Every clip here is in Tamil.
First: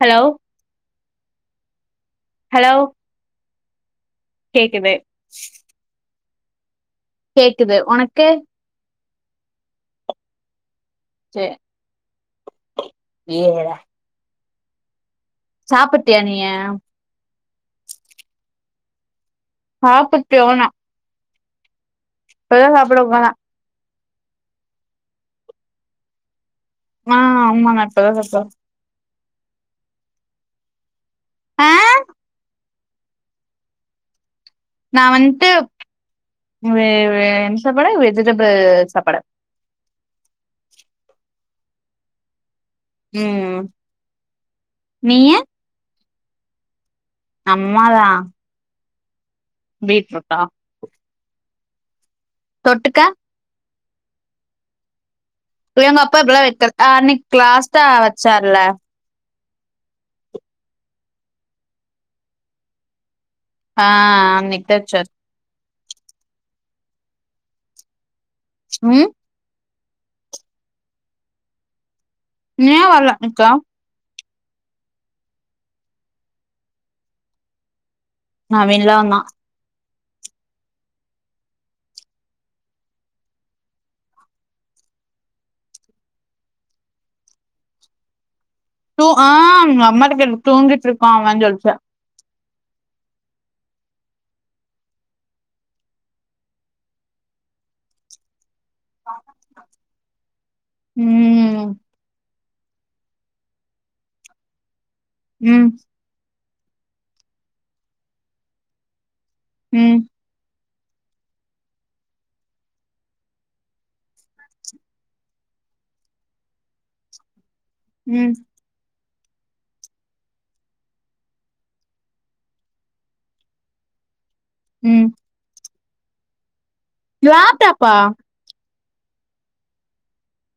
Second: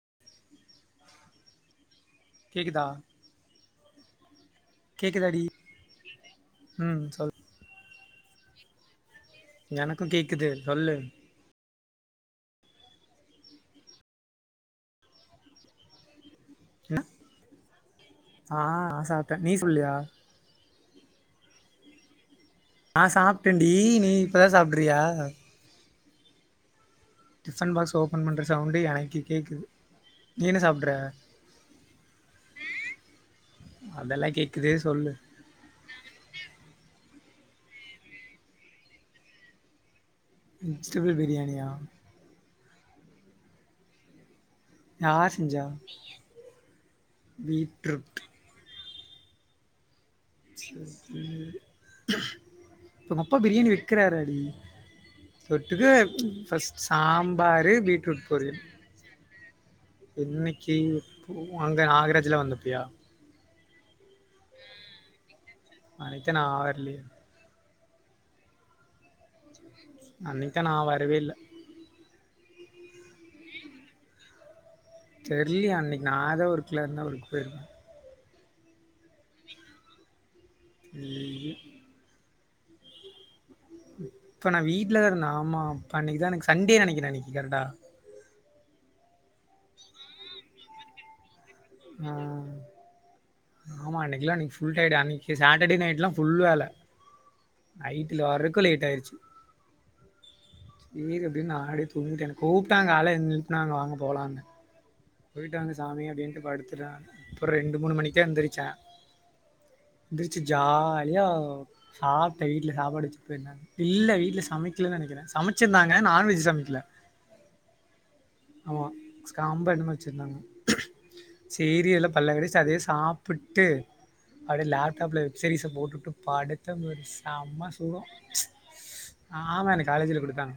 ஹலோ ஹலோ கேக்குதா கேக்குது கேக்குதாடி ம் சொல்லு ஒனக்கு எனக்கு கேக்குது சொல்லு சேர் நீ எங்கடா சாப்புட்டியா நீயு என்ன ஆ சாப் சாப்புட்டியான ஆ உக்காந்தே சாப்டண்டி நீ இப்பதா சாப்டுறியா ஆ ஆமா டிஃபன் நா பாக்ஸ் இப்பதா ஓபன் பண்ற சாப்ட சவுண்டு எனக்கு கேக்குது நீ என்ன சாப்டுற ஆ அதெலா கேக் நா வன்ட்டு ஒரு ம் சாப்பாடு வெஜிடபிள் சாப்பாடு வெஜிடபிள் பிரியாணியா ம் நீயி யார் செஞ்சா பீட்ருட் பீட்ருட் தொட்டுக்க ப்ப உங்கப்பா பிரியாணி விக்கறாராடி எங்கப்பா இப்பெலா வெக்கற ஆ அன்னைக் லாஸ்டா வச்சார்ல என்னைக்கு பு அங்க நாகராஜ்லா வந்தப்பியா ஆ அன்னைக்த வெச்சார் அன்னிக்தா நா வர்லியே ம் அன்னிக்தா நா வரவே இல்ல ஏ வர்ல அன்னைக்கு தெர்லியே அன்னைக்கு நா எதோ ஒர்க்ல இருந்த அவுருக்வே இல்ல நவீன்லா இருந்தா லியு அப்ப நா வீட்லதா இருந்தே ஆமா அப் அன்னைக்குதா எனக்கு சண்டே நெனைக்கிறே அன்னைக்கு கரெக்டா ஒ ஆ உங்கம்மாட் கேட் தூங்கிட்ருக்கா அவன் சொல்ச்சு ஆ ஆமா அன்னைக்லா எனக்கு ஃபுல் டயர்டு அன்னைக்கு சாட்டர்டே நைட் எல்லா ஃபுல் வேல நைட்ல வரக் கு லேட் ஆயிருச்சு சேரி அப்டின் நா ம் அப்டியே தூங்கிட்ட எனக் கூப்டாங்க கால எந்ரிச்சுனா வாங்க போலானு போய்ட்டு ம் வாங்க சாமி அப்டின்ட்டு படு த்துட்ட அப்ற ரெண்டு மூணு மணிக்குதா எந்ரிச்ச ம் எந்ரிச்சு ஜா லியா சாப்ட்ட வீட்ல சாப்பாடு வச்சுட் போயிருந்தாங்க இல்ல வீட்ல சமைக்லன் நெனைக்றே சமைச்சிருந்தாங்க நான்வெஜ் சமைக்ல ம் ஆமா ஸ்காம்போ என்னமோ வெச்ருந்தாங்க சேரி எல்லா பல்ல கடிச்ட்டு அதயே சாப்புட்டு அப்டியே ம் லேப்டாப்ல வெப்சீரிஸ போட்டுட்டு படுத்தம்பாரு செம லேப்டாப்பா சுக ஆமா எனக்கு காலேஜ்ல குடுத்தாங்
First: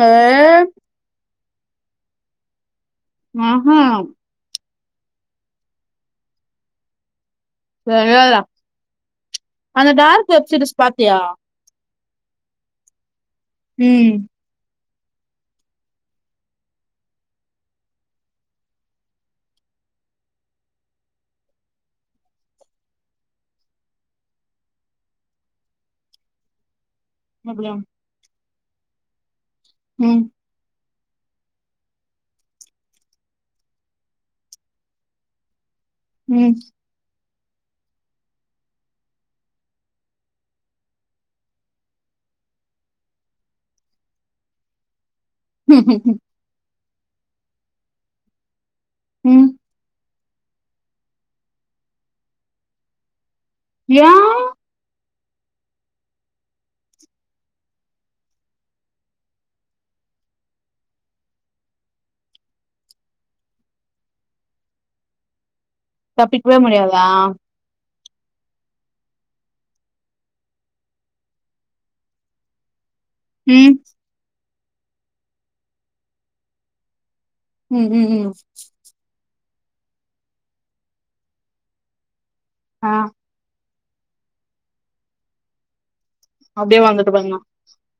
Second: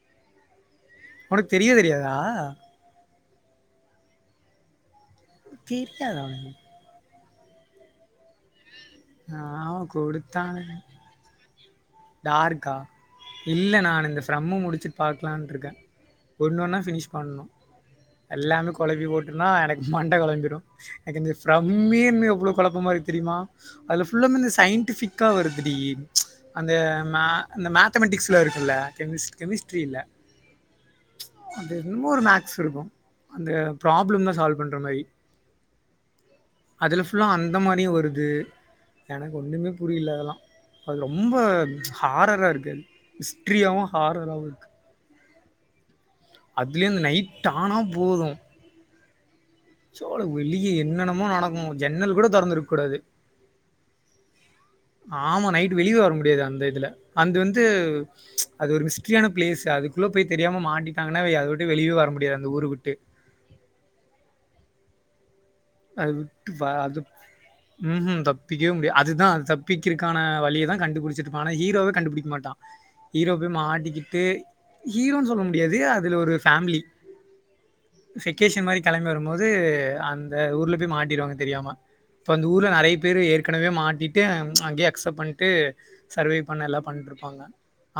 ஏ உனக்கு தெரியே தெரியாதா ஏ ஹே [unintelligible] தெரிவேல ஆமா அந்த டார்க் குடுத்தானுங்க வெப்சீரிஸ் பாத்தியா டார்க்கா இல்ல ம் நானிந்த ஃப்ரம்ம முடிச்சு பாக்கலான்ரிக்கே ஒன்னொன்னா ஃபினிஷ் பண்ணணு எல்லாமே கொழம்பி போட்டுனா எனக்கு மண்ட கொழம்பிடு எனக்கு ஃபிரமீன் எவளவு கொழப்பமா ரிக் தெரியுமா அது சயின்டிபிக்கா வருது அந்த மே அந்த அப்டியா மேத்தமெட்டிக்ஸில் இருக்குல்ல கெமிஸ்ட கெமிஸ்ட்ரி இல்லை ம் அது என்னமோ ஒரு மேக்ஸ் இருக்கு அந்த ப்ராப்ளம் தா சால்வ் பண்ற மாரி ம் அதுல ஃபுல்லா அந்த மாரியு வருது எனக்கு ஒன்னுமே புரியல அதெல்லா அது ரொம் ரொம்ப ஹாரரா இருக்கு அது ஹிஸ்ட்ரியாவவு ஹாரரவு இருக்கு ஹம்ம் அப்பலயே அந்த நைட் ஆனா போது ம் சோழ வெளியே என்னென்னமோ நடக்கு ஜன்னல் கூட தெறந்து இருக்க கூடாது ஏ ஆமா நைட் வெளியே வர முடியாது அந்த இதுல அந்த வந்து அது ஒரு மிஸ்டரியான பிளேஸ் அதுக்கு உள்ள போய் தெரியாம மாட்டாங்கன்னாவை அத விட்டு வெளியே வரடியாது அந்த ஊரு விட்டு அது விட்டு தப்பிக்கவே வா அது முடியாதா ம் ம் தப்பிக்கவே முடியா அதுதா அது தப்பிக்கருக்கான வழியை தா கண்டுபிடிச்சிருப்பா ஆனா ஹீரோவே கண்டுபுடிக்க மாட்டா ஹீரோ போய் ம் மாட்டிக்கிட்டு ஹீரோன்னு சொல்ல முடியாது அதில ஒரு ஃபேமிலி ம் ம் ம் செக்கேஷன் மாரி கிளம்பி வருபோது அந்த ஊர்ல போய் மாட்டிடுவாங்க தெரியாம அந்த ஊர்ல ஆ நெறைய பேர் ஏற்கனவே மாட் டிடு அங்கயே அக்சப்ட் பண்ணிட்டு சர்வே பண்ண அப்டியே எல்லா வந்துட்டு பாருங்க பண்ணிருப்பாங்க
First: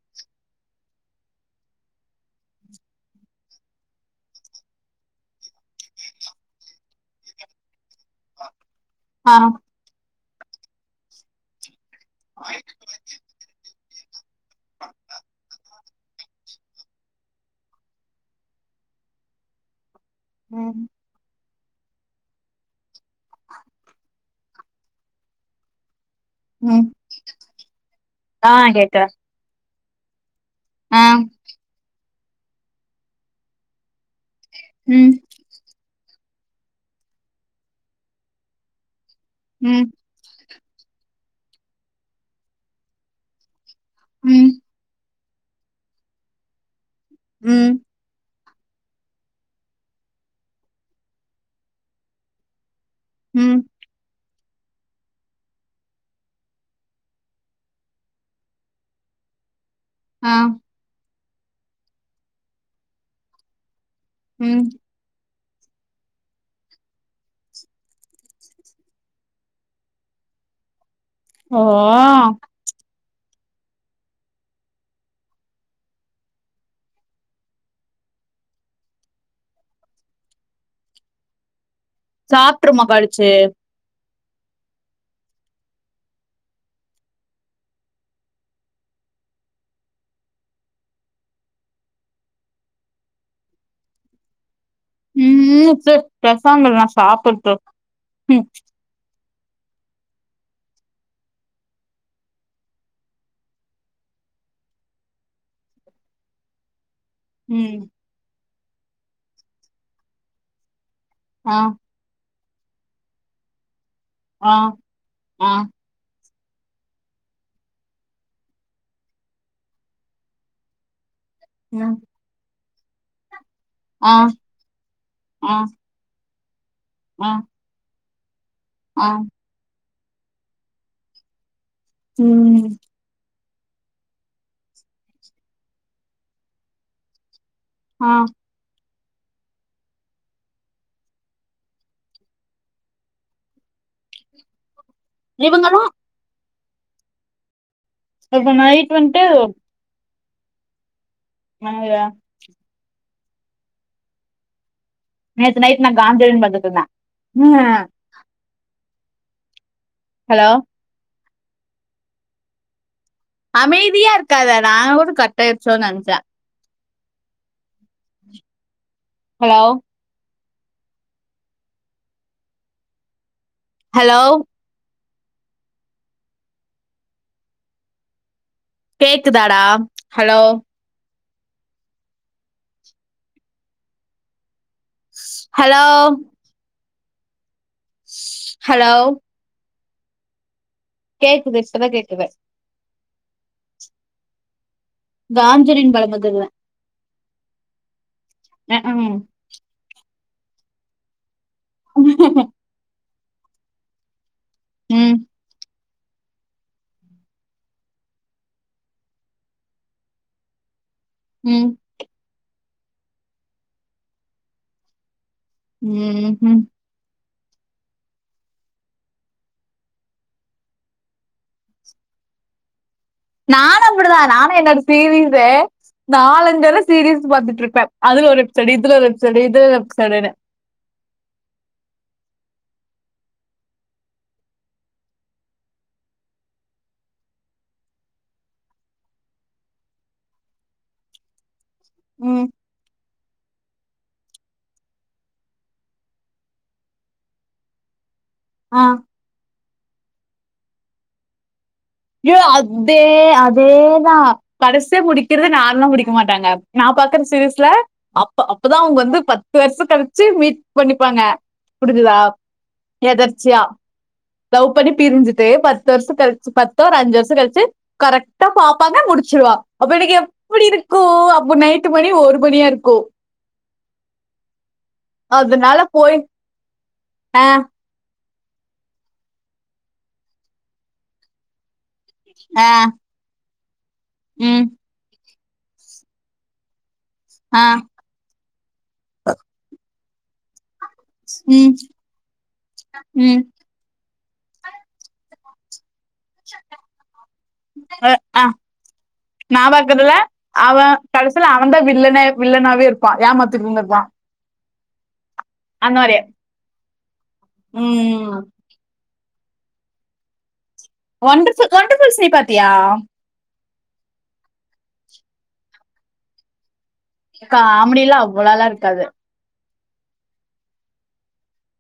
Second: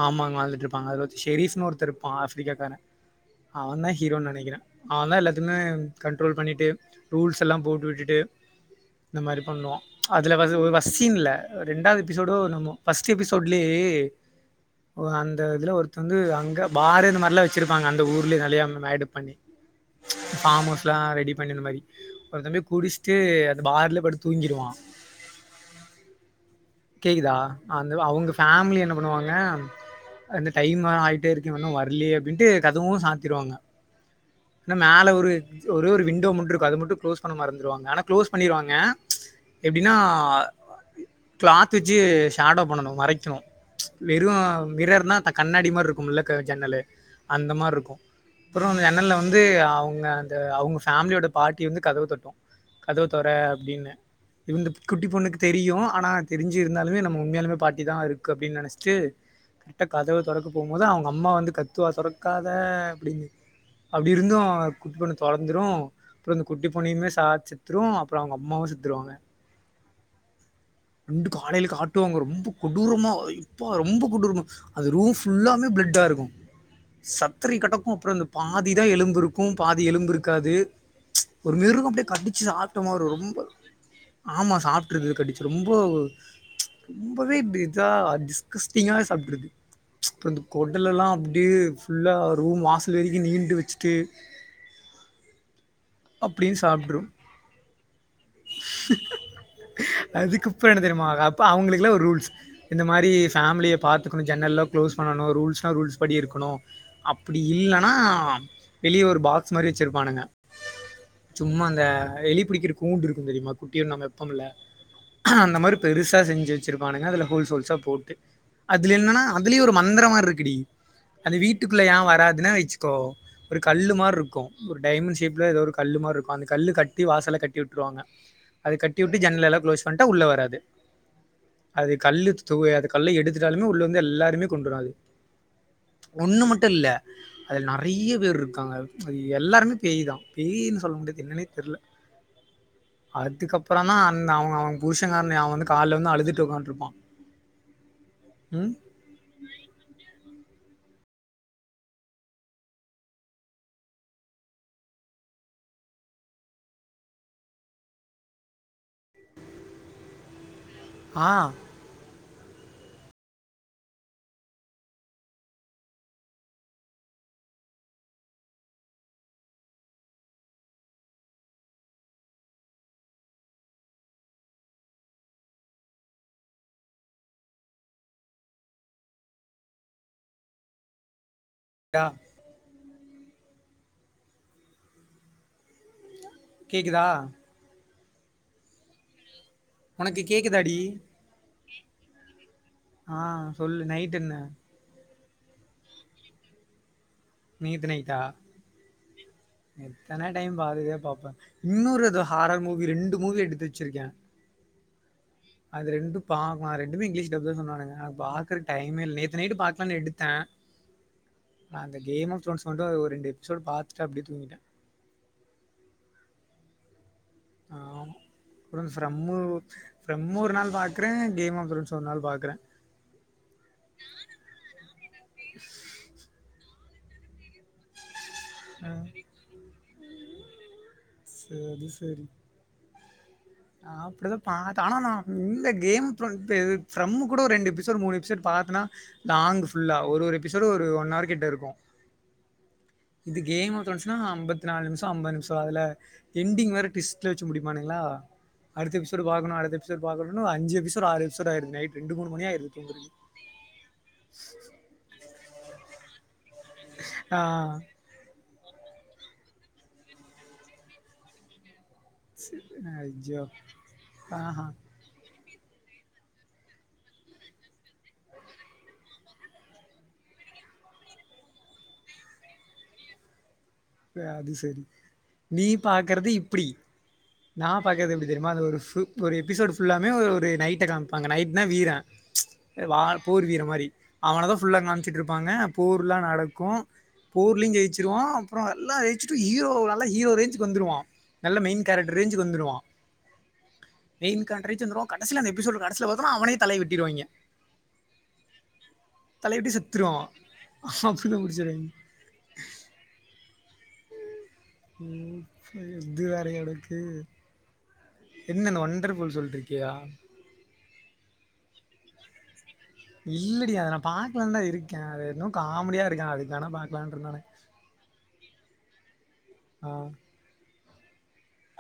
ஆமாங்க அது இருப்பாங்க அதுல ஷரீப்னு ஒருத்தர்ப்பா ஆஃப்பரிக்காக்காரே அவ தா ஹீரோனுு நெனைக்கிறே அவ தா எல்லாத்துமே கண்டட்ரோல் பண்ணிட்டு ரூல்ஸ் எல்லா போட்டு விட்டுட்டு இந்த ஆ மாதிரி பண்ணுவா அதுல வ ஒரு வஃசின்ல ரெண்டாவது எபிசோடோ நம்மோ ஃப்பஸ்ட் எபிசோட்லயை அந்த இதுல ஒரு வந்து அங்க பாரே இந்த மாரிலா வெச்சிருப்பாங்க அந்த ஊர்லேயே கல்யாணோநாயுடு பண்ணி ஃபாம் ம் ஹவுஸ் எல்லா ரெடி பண்ணி அந்த மாரி ஒரு தம்பி குடிச்சுடே அந்த பார்ல படுத் தூங்கிருவா ம் கேக்குதா அந்த அவங்க ஆ ஃபேமிலி என்ன கேக்குது பண்ணுவாங்க அந்த டைம் ஆ ஆயிட்டே இருக்க இன்னு வரலயை அப்டின்ட்டு கதவு சாத்திருவாங்க ஏனா ம் மேல ஒரு ஒரே ஒரு விண்டோ மட்டு இருக்கு அது மட்டு க்ளோஸ் பண்ண மறந்துருவாங்க ஆனா க்ளோஸ் பண்ணிருவாங்க ம் எப்டின்னா கிளாத் வெச்சு ஷேடோ பண்ணணு மரைக்கு வெறு ம் மிரர் நா அந்த கண்ணாடி மாரி இருக்கு முல்ல க ஜன்னலு அந்த மாரி ம் இருக்கு அப்றோ ஜன்னல்லல வந்து அவங்க அந்த அவங்க ஃபேமிலியோட பாட்டி வந்து கதவ தட்டு கதவே தர ம் அப்டின்னு இந்த குட்டி பொண்ணுக்கு தெரியு ஆனா தெரிஞ்சிருந்தாலுமே நம்ம உண்மையலுமே பாட்டி தா இருக்கு அப்படின்னு நெனச்சிட்டு க கதவு ஆ தொரக்கு போகு போது அவங்க அம்மா வந்து கத்துவா தொரக்காத அப்டின்னு அப்டி இருந்து ம் குட்டிபொண்ணு தொரந்துரு அப்றோ இந்த குட்டி பொண்ணையுமே சா செத்துரு அப்றோ அவங்க அம்மாவு செத்துருவாங்க ரெண்டு ஓ காலையில காட்டுவாங்க ரொம்ப கொடூரமா இப்போ ரொம்ப கொடூரோம்மா இருக்கு அது ரூம் புல்லாமே பிளடா இருக்கு சத்தரி கட்டக்கு அப்றோ இந்த பாதிதா எலும்பு இருக்கு பாதி எலும்பு இருக்காது ஒரு மிருகோ அப்டியே கடிச்சு சாப்ட்ட சாப்ட்ருமா மாரி கடிச்சு ரொம்ப ஆமா சாப்ட்ருக்குது கடிச்சு ரொம்ப ரொம்பவே இப்டி இருந்தா டிஸ்கஸ்டிங்காவ சாப்டிக்கு இப்ப இந்த கொடல எல்லா அப்டியே ஃபுல்லா ரூம் வாசல் வரைக்கு நீண்டு வெச்சுட்டு ம் செர் டே பேசாம இர்டா நா சாப்பிட்ரும். சாப்பட்டு அதுக்குப்ப என்ன தெரியுமா அப்ப அவங்களுக்குளா ஒரு ரூல்ஸ் இந்த மாரி ஃபேமிலிய பாத்துக்கணு ஜன்னல்ல குளோஸ் பண்ணணு ரூல்ஸ்னா ரூல்ஸ் படி இருக்கணு அப்டி ம் இல்லன்னா வெளிய ஒரு பாக்ஸ் மாரி வச்சிருப்பானுங்க. ஆ சும்மா அந்த எலி புடிக்கிற கூண்டு இருக்கும் தெறிமா டியு நம்ம எப்பம்ல ஆ ஆ அந்த மாரி பெருசா செஞ் சு வச்சுருப்பானுங்க அதுல ஹோல்ஷோல்ஸா போட்டு அதுல என்னனா அதுலயு ஒரு மந்திரமா இருக்குடி அந்த வீட்டுக்குள்ள ஏ ம் வராதுன்னா வச்சுக்கோ ஒரு கல்லு ஆ மார்ருக்கு ஒரு டைமண்ட் ஷேஃப் புல ஆ எதோ ஒரு கல்லு மார்ருக்கு அந்த கல்லு கட்டி ஆ வாசல கட்டி விட்டுருவாங்க. அது கட்டி ஆ வுட்டு ஜன்னல் எல்லா க்ளோஸ் பண்ட்டா உள்ள வராது அது கல் த்துவ ம் அது கல்ல எடுத் த்துட்டாலுமே உள்ள வந்து எல்லாருமே கொன்று அது ஒன்னு மட்டு இல்ல அதுல நெறைய ஆ பேர் இருக்காங்க அது எல்லாருமே பேயுதா பேய்னு சொல்ல முடியாது என்னன்னே தெர்ல அதுக்கப்பறந்தா அந்த அவங்க அவங் புருஷங்காரன அவன் வந்து இவங்கல்லா கால்ல வந்து அழுதுட்டு உக்காண்ட்ருப்பா எப்ப நைட் வந்ட்டு [unintelligible] நேத்து நைட் நா காஞ்சுரின் பாத்துட்டுருந்த ம் ஹலோ ஆ அமைதியா இருக்காதடா ஒரு நிம்ஷோ கட்டாய்டுச்சோன் நெனச்சே ஹலோ ஹலோ கேக்குதாடா ஹலோ டா ஹலோ கேக்குதா? ஹலோ ஒனக்கு கேக்குதாடி கேக்குது டிஷ்டபா கேக்குது ஆ சொல்லு நைட்டென்ன காஞ்சுரின் படொ பாத்துருந்த நேத்து நைட்டா அஹா ஹும் தென டைம் பாத்ததயே பாப்ப இன்னோரு அது ஹாரர் மூவி ரெண்டு மூவி எடுத்து வச்சிருக்கே ம் அது ரெண்டு பாக்வ அ ரெண்டுமே இங்கிலீஷ் டப்புத சொன்னானுங்க பாக்குற டைமே இல் நேத்து நைட்டு பாக்கலானு எடுத்தே ம் அந்த கேம் ஆஃப் த்ரோன்ஸ் வந்து ஒ ஒரு ரெண்டு எபிசோடு பாத்துட்டு அப்டியே தூங்கிட்ட ம்ஹும் அப்றோ ஃப்ரம்மு ஃப்ரம்மு ஒரு நாள் பாக்குறே கேம் ஆஃப் த்ரோன்ஸ் ஒரு நாள் பாக்குற நானு அப்டிதா நானு என்னோட சீவிங்சு நாலஞ்சு தடவ சீரீஸ் பாத்துட்டுருப்பே அதுல ஒரு எப்சோடு ஆ இதுல ஒரு எப்சோடு இதுல எப்சோடுன்னு செரி செரி நா அப்டிதா பாத் ஆனா நா இந்த கேம்மு த்ரோன் பெ இது ஃப்ரம்மு கூட ஒரு ரெண்டு எபிசோடு மூணு எபிசோடு பாத்த னா லாங் ஃபுல்லா ஒரு ஒரு எபிசோடு ஒரு ஒன் ஆர் கிட்ட இருக்கு ம் இது கேம் ஆஃப் த்ரோன்ஸுன்னா அம்பத்தி நாலு நிமிஷோ அம்பது நிமிஷோ அதுல எண்டிங் வேற டிவிஷ்ட்ல வச்சு முடிப்பானுங்களா ஆ. அடுத்த எபிசோடு பாக்கனு அடுத்த எபிசோடு பாக்கனுன் ஒரு அஞ்சு எபிசோடு ஆறு எபிசோடு ஆயிடுது நைட் ரெண்டு மூணு யோ மணி ஆயிருது அதே தூங்குறதுக்கு அதேதா கடைசியா முடிக்கிறது நார்மல்லா முடிக்க மாட்டாங்க நா பாக்ற சீரீஸ்ல ஆ அப் அப்பதா அவுங்க வந்து பத்து வருஷோ கழிச்சு மீட் பண்ணிப்பாங்க புரிஞ்சிதா ஐயோ எதர்ச்சியா ஆஹா லவ் பண்ணி பிரிஞ்சி ட்டு பத்து வருஷோ கழிச்சு பத்தோ ஒரு அஞ்சு வருஷ கழிச்சு கரெக்டா பாப்பாங்க முடிச்சுடுவா அப்ப எனக்கு எப்டி எப்டி இருக்கு அப்போ நைட்டு மணி ஒரு மணியா இருக்கு அது சரி நீ அதனால போய் பாக்கறது இப்டி ஆ நா பாக்கறது எப்டி தெரியுமா அந்த ஒரு ஃபுல் ஒரு எபிசோடு் ஃபுல்லாமே ஒரு நைட்ட காமிப்பாங்க நைட்னா வீர ஆ வார் போர்வீர மாரி அவனதா ம் ஃபுல்லா காமிச்சிட்டு இருப் ப்பாங்க போர்லா நடக்கு ஆ போர்லியு ஜெயிச்சுருவா அப்பறோ எல்லா ஏய்சுட்டு ஹீரோ நல்ல ஹீரோ ரேஞ்சு வந்துருவா நல்ல ம் மெயின் கேரக்டர் ரேஞ்சுக்கு வந்துருவா ம் மெயின் கே ரேன்ஞ் வந்துருவா கடசில கடசில பாத்தான அவனயே தலய வெட்டிருவாய்ங்க ஆ தலைய நா வெட்டி பாக்கறதுல செத்துருவா அவ அப்டிதா கடைசில அவன்தா முடிச்சிருவாய்ங்க வில்லனே வில்லனாவே இருப்பா ஏமாத் திருந்திர்ப்பா ம் இது வேறயா நடக்கு ம் என்ன இந்த ஒண்டர்ஃபுல் சொல் ருக்கியா ஒண்டர்ஃபுல் ஒண்டர்ஃபுல்ஸ் நீ பாத்தியா இல்லடி அத நா பாக்கலாதா இருக்க அது இன்னு காமெடியா இருக்கா அதுக்கு வேணா பாக் காமடிலா அவ்வளலா இருக்காது ஆஹ்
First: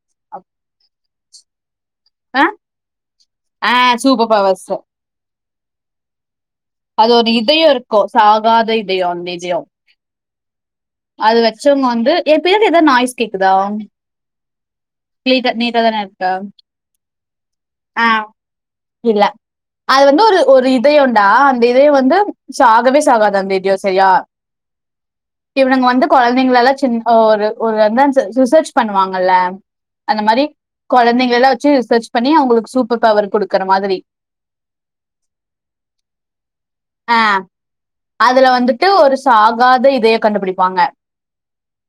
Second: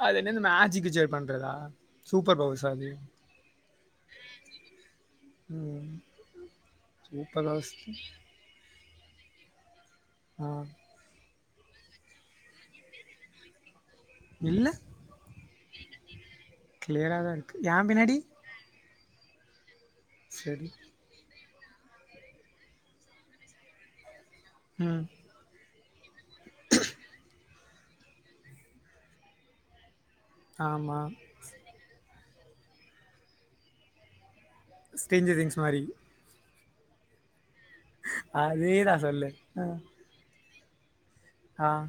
அது என்னது மேஜிக்கு ஜே பண்றதா சூப்பர் அ பவர்ஸா அது? ஆஹ் சூப்பர் பவர்ஸு உம் அது ஒரு இதயோ இருக்கு சாகாத இதயோ அந்த இதயோ ஆ. அது வச்சவங்க வந்து ஏ பேர்ல எதது நாய்ஸ் கேக்குதா இல்ல. நீட்டா நீட்டா தான இருக்கு கிளியரா தான் இருக்கு. என் பின்னாடி? ஆஹ் இல்ல அது வந்து ஒரு ஒரு சரி. இதயோ டா அந்த இதயோ வந்து சாகவே சாகாத அந்த இதயோ சரியா உம் இவனுங்க வந்து கொழந்தைங்கள எல்லா சின்ன ஒரு ஒரு என்னன்னு ரிசர்ச் பண்ணுவாங்கல்ல அந்த மாரி ஆமா. கொழந்தைங்கள எல்லா வச்சு ரிசர்ச் பண்ணி அவுங்களுக்கு சூப்பர் பவர் குடுக்குற மாதிரி ஸ்டேஞ்சர் திங்ஸ் மாரி அஹ் அதுல வந்துட்டு அதேதான் ஒரு சொல்லு. சாகாத இதையோ கண்டுபிடிப்பாங்க ஆஹ்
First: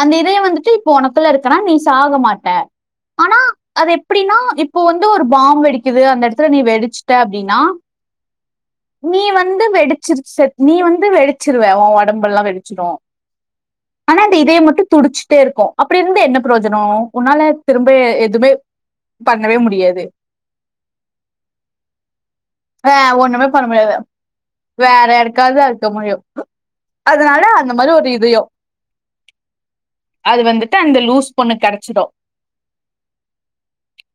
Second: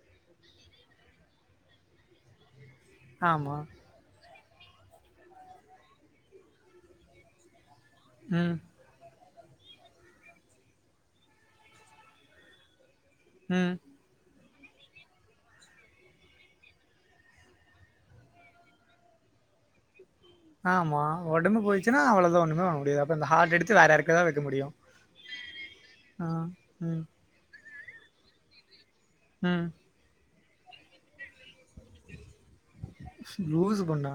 அந்த இதயோ வந்துட்டு இப்ப ஒனக்குல்ல இருக்கனா நீ சாக மாட்ட ஆனா ஆமா. அது எப்டின்னா இப்போ வந்து ஒரு பாம் வெடிக்குது அந்த எடத்துல நீ வெடிச்சுட்ட அப்டின்னா உம் நீ வந்து வெடிச்சுறுச்சு செத் நீ வந்து வெடிச்சிருவ ஓ ஒடம்பெல்லா வெடிச்சிரு உம் இதயோ மட்டு துடிச்சுட்டே இருக்கு அப்டி இருந்து என்ன ப்ரோஜனோ உன்னால திரும்ப எதுமே பண்ணவே முடியாது ஆமா ஒடம்பு போயிச்சுன்னா அவ்வளவுதா ஒண்ணுமே பண்ண முடியாது ஆஹ் அப்ப இந்த ஹார்ட் எடுத்து வேற யாருக்கா தா வெக்க முடியு யாருக்காதா வெக்க முடியு அ அதனால அந்த மாரி ஒரு இதயோ அஹ் அது வந்துட்டு அந்த லூஸ் பொண்ணுக் கெடச்சிடு லூசு பொண்ணா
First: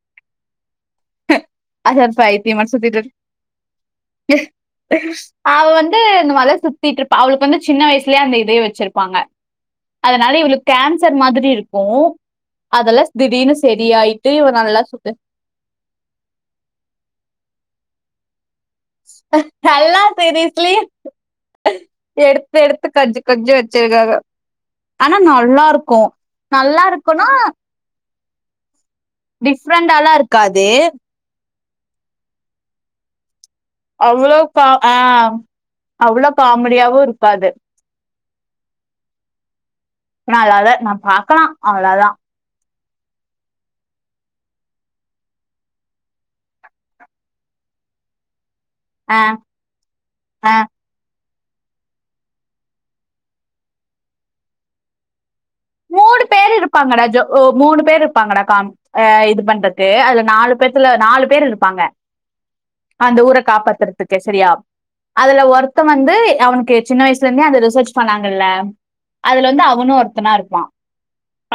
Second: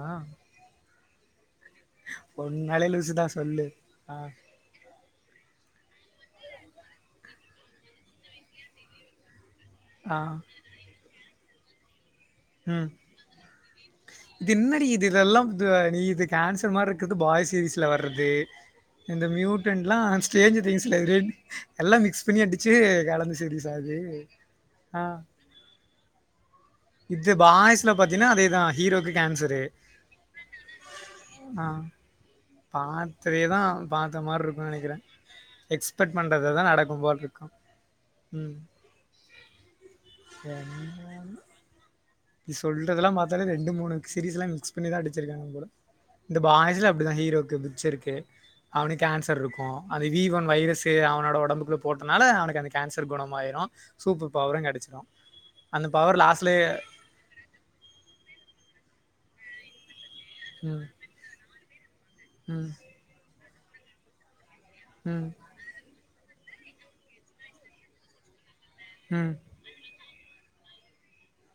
[inaudible] பைத்தியமாட்டு பொண்ணாலே சுத்திட்டு இருக்கு. லூசுதா சொல்லு ஆஹ் அவ வந்து இந்த வல சுத்திட்டு இருப்பா அவளுக்கு வந்து சின்ன வயசுலே அந்த இதயோ வச்சிருப்பாங்க ஆ அதனால இவளுக்கு கேன்சர் மாதிரி இருக்கு ம் அதெல்லா ஸ் திடீர்னு செரியாயிட்டு இவ நல்லா சுத்து கேன்சர் மாரிருக்குது பாய் சீரீஸ்ல வர்றது இந்த மியூட்டெண்ட்லா நல்லா ஸ்டேஞ்ஜர் சீரியஸ்லி திங்க்ஸ்ல ரெண் எல்லா மிக்ஸ் பண்ணி எடுத்து அடிச்சு எடுத்து கொஞ்சம் கலந்து கொஞ்சம் செரி சார் அது வச்சிருக்காங்க ஆனா நல்லாருக்கு நல்லாருக்குனா பாத்தினா அதேதா ஹீரோக்கு கேன்சரு டிஃப்ரெண்டாலாருக்காது ஆ பாத்து இதேதா பாத்த அவ்வளோ கா மார்ருக்கு ஆ நெனைக்கிறே எக்ஸ்பெக்ட் அவ்வளோ பண்றததா காமெடியாவு நடக்கும் போல்ருக்கு இருக்காது உம் நல்லாதா நா பாக்கலா அவ்ளதா சொல்றதெலாம் பத்தாலே ரெண்டு மூனு சீரிஸ்லாம் மிக்ஸ் பண்ணிதா அடிச்சிருக்காங்க போல இந்த பாய்ஸ்லா அப்டிதா ஹீரோக்கு புஃச்சருக்கு அவனுக் ஆ கேன்சர்ருக்கு அந்த வி ஒன் ஆ வைரஸ்சு அவனோட ஒ ஒடம்புக்குள்ள போட்டனால அவனுக்கு அந்த கேன்சர் குணமாயிரு சூப்பர் பவரு கெடச்சிரு அந்த பவர் மூனு பேரு லாஸ்ட்லயே இருப்பாங்கடா ஜோ ஓ மூனு பேரு இப்பாங்கடா காம் அ இது பண்றக்கு அதுல நாலு ம் பேத்துல நாலு பேர் இருப்பாங்க ம் அந்த ஊர காப்பாத்துறதுக்கு செரியா ம் அதல ஒருத்த வந்து அவனுக்கு சின்ன வய்ஸ்லந்தே அந்த ரிசர்ச் பண்ணாங்கல்ல ம் அதுல வந்து அவனு ஒருத்தனாருப்பா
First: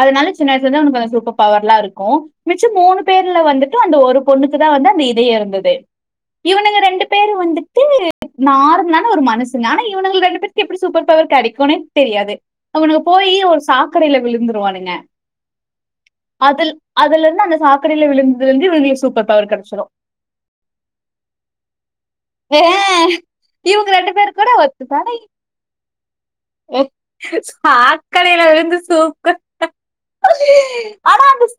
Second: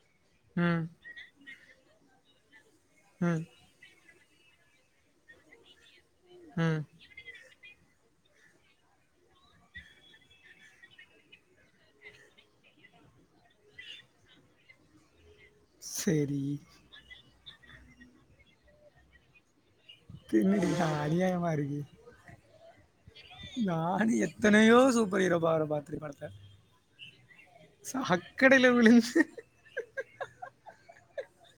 அதனால சின்ன வயசுலந்து ம் அவனுக்கு அந்த சூப்பர் பவர்லா இருக்கு மிச்சம் மூனு பேர்ல ம் வந்துட்டு அந்த ஒருப் பொண்ணுக்குதா வந்து அந்த இதயருந்தது இவனுங்க ம் ரெண்டு பேரு வந்துட்டு நார்மலான ஒரு மனுசங்க ஆனா இவனுங்கள் ரெண்டு பேருக்கு எப்பிடி சூப்பர் பவர் கெடைக்குனே தெரியாது அவனுக்கு போய் கீழ ஒரு சாக்கடைல விழுந்துருவானுங்க சேரி அதுல் அதுலருந்து அந்த சாக்கடைல விழுந்துதுலந்து இவனுங்களுக்கு சூப்பர் பவர் கெடச்சிரு தின்னுடுக்கா அநியாயமாருக்கு ஏ இவங்க நானு பேர் கூட எத்தனையோ ஒத்துப்பாங்க. சூப்பர் ஹீரோ பற பட பாத்தே படத்த சக்கடையில விழுந்து சூப்பர் ஆனா அந்தஸ்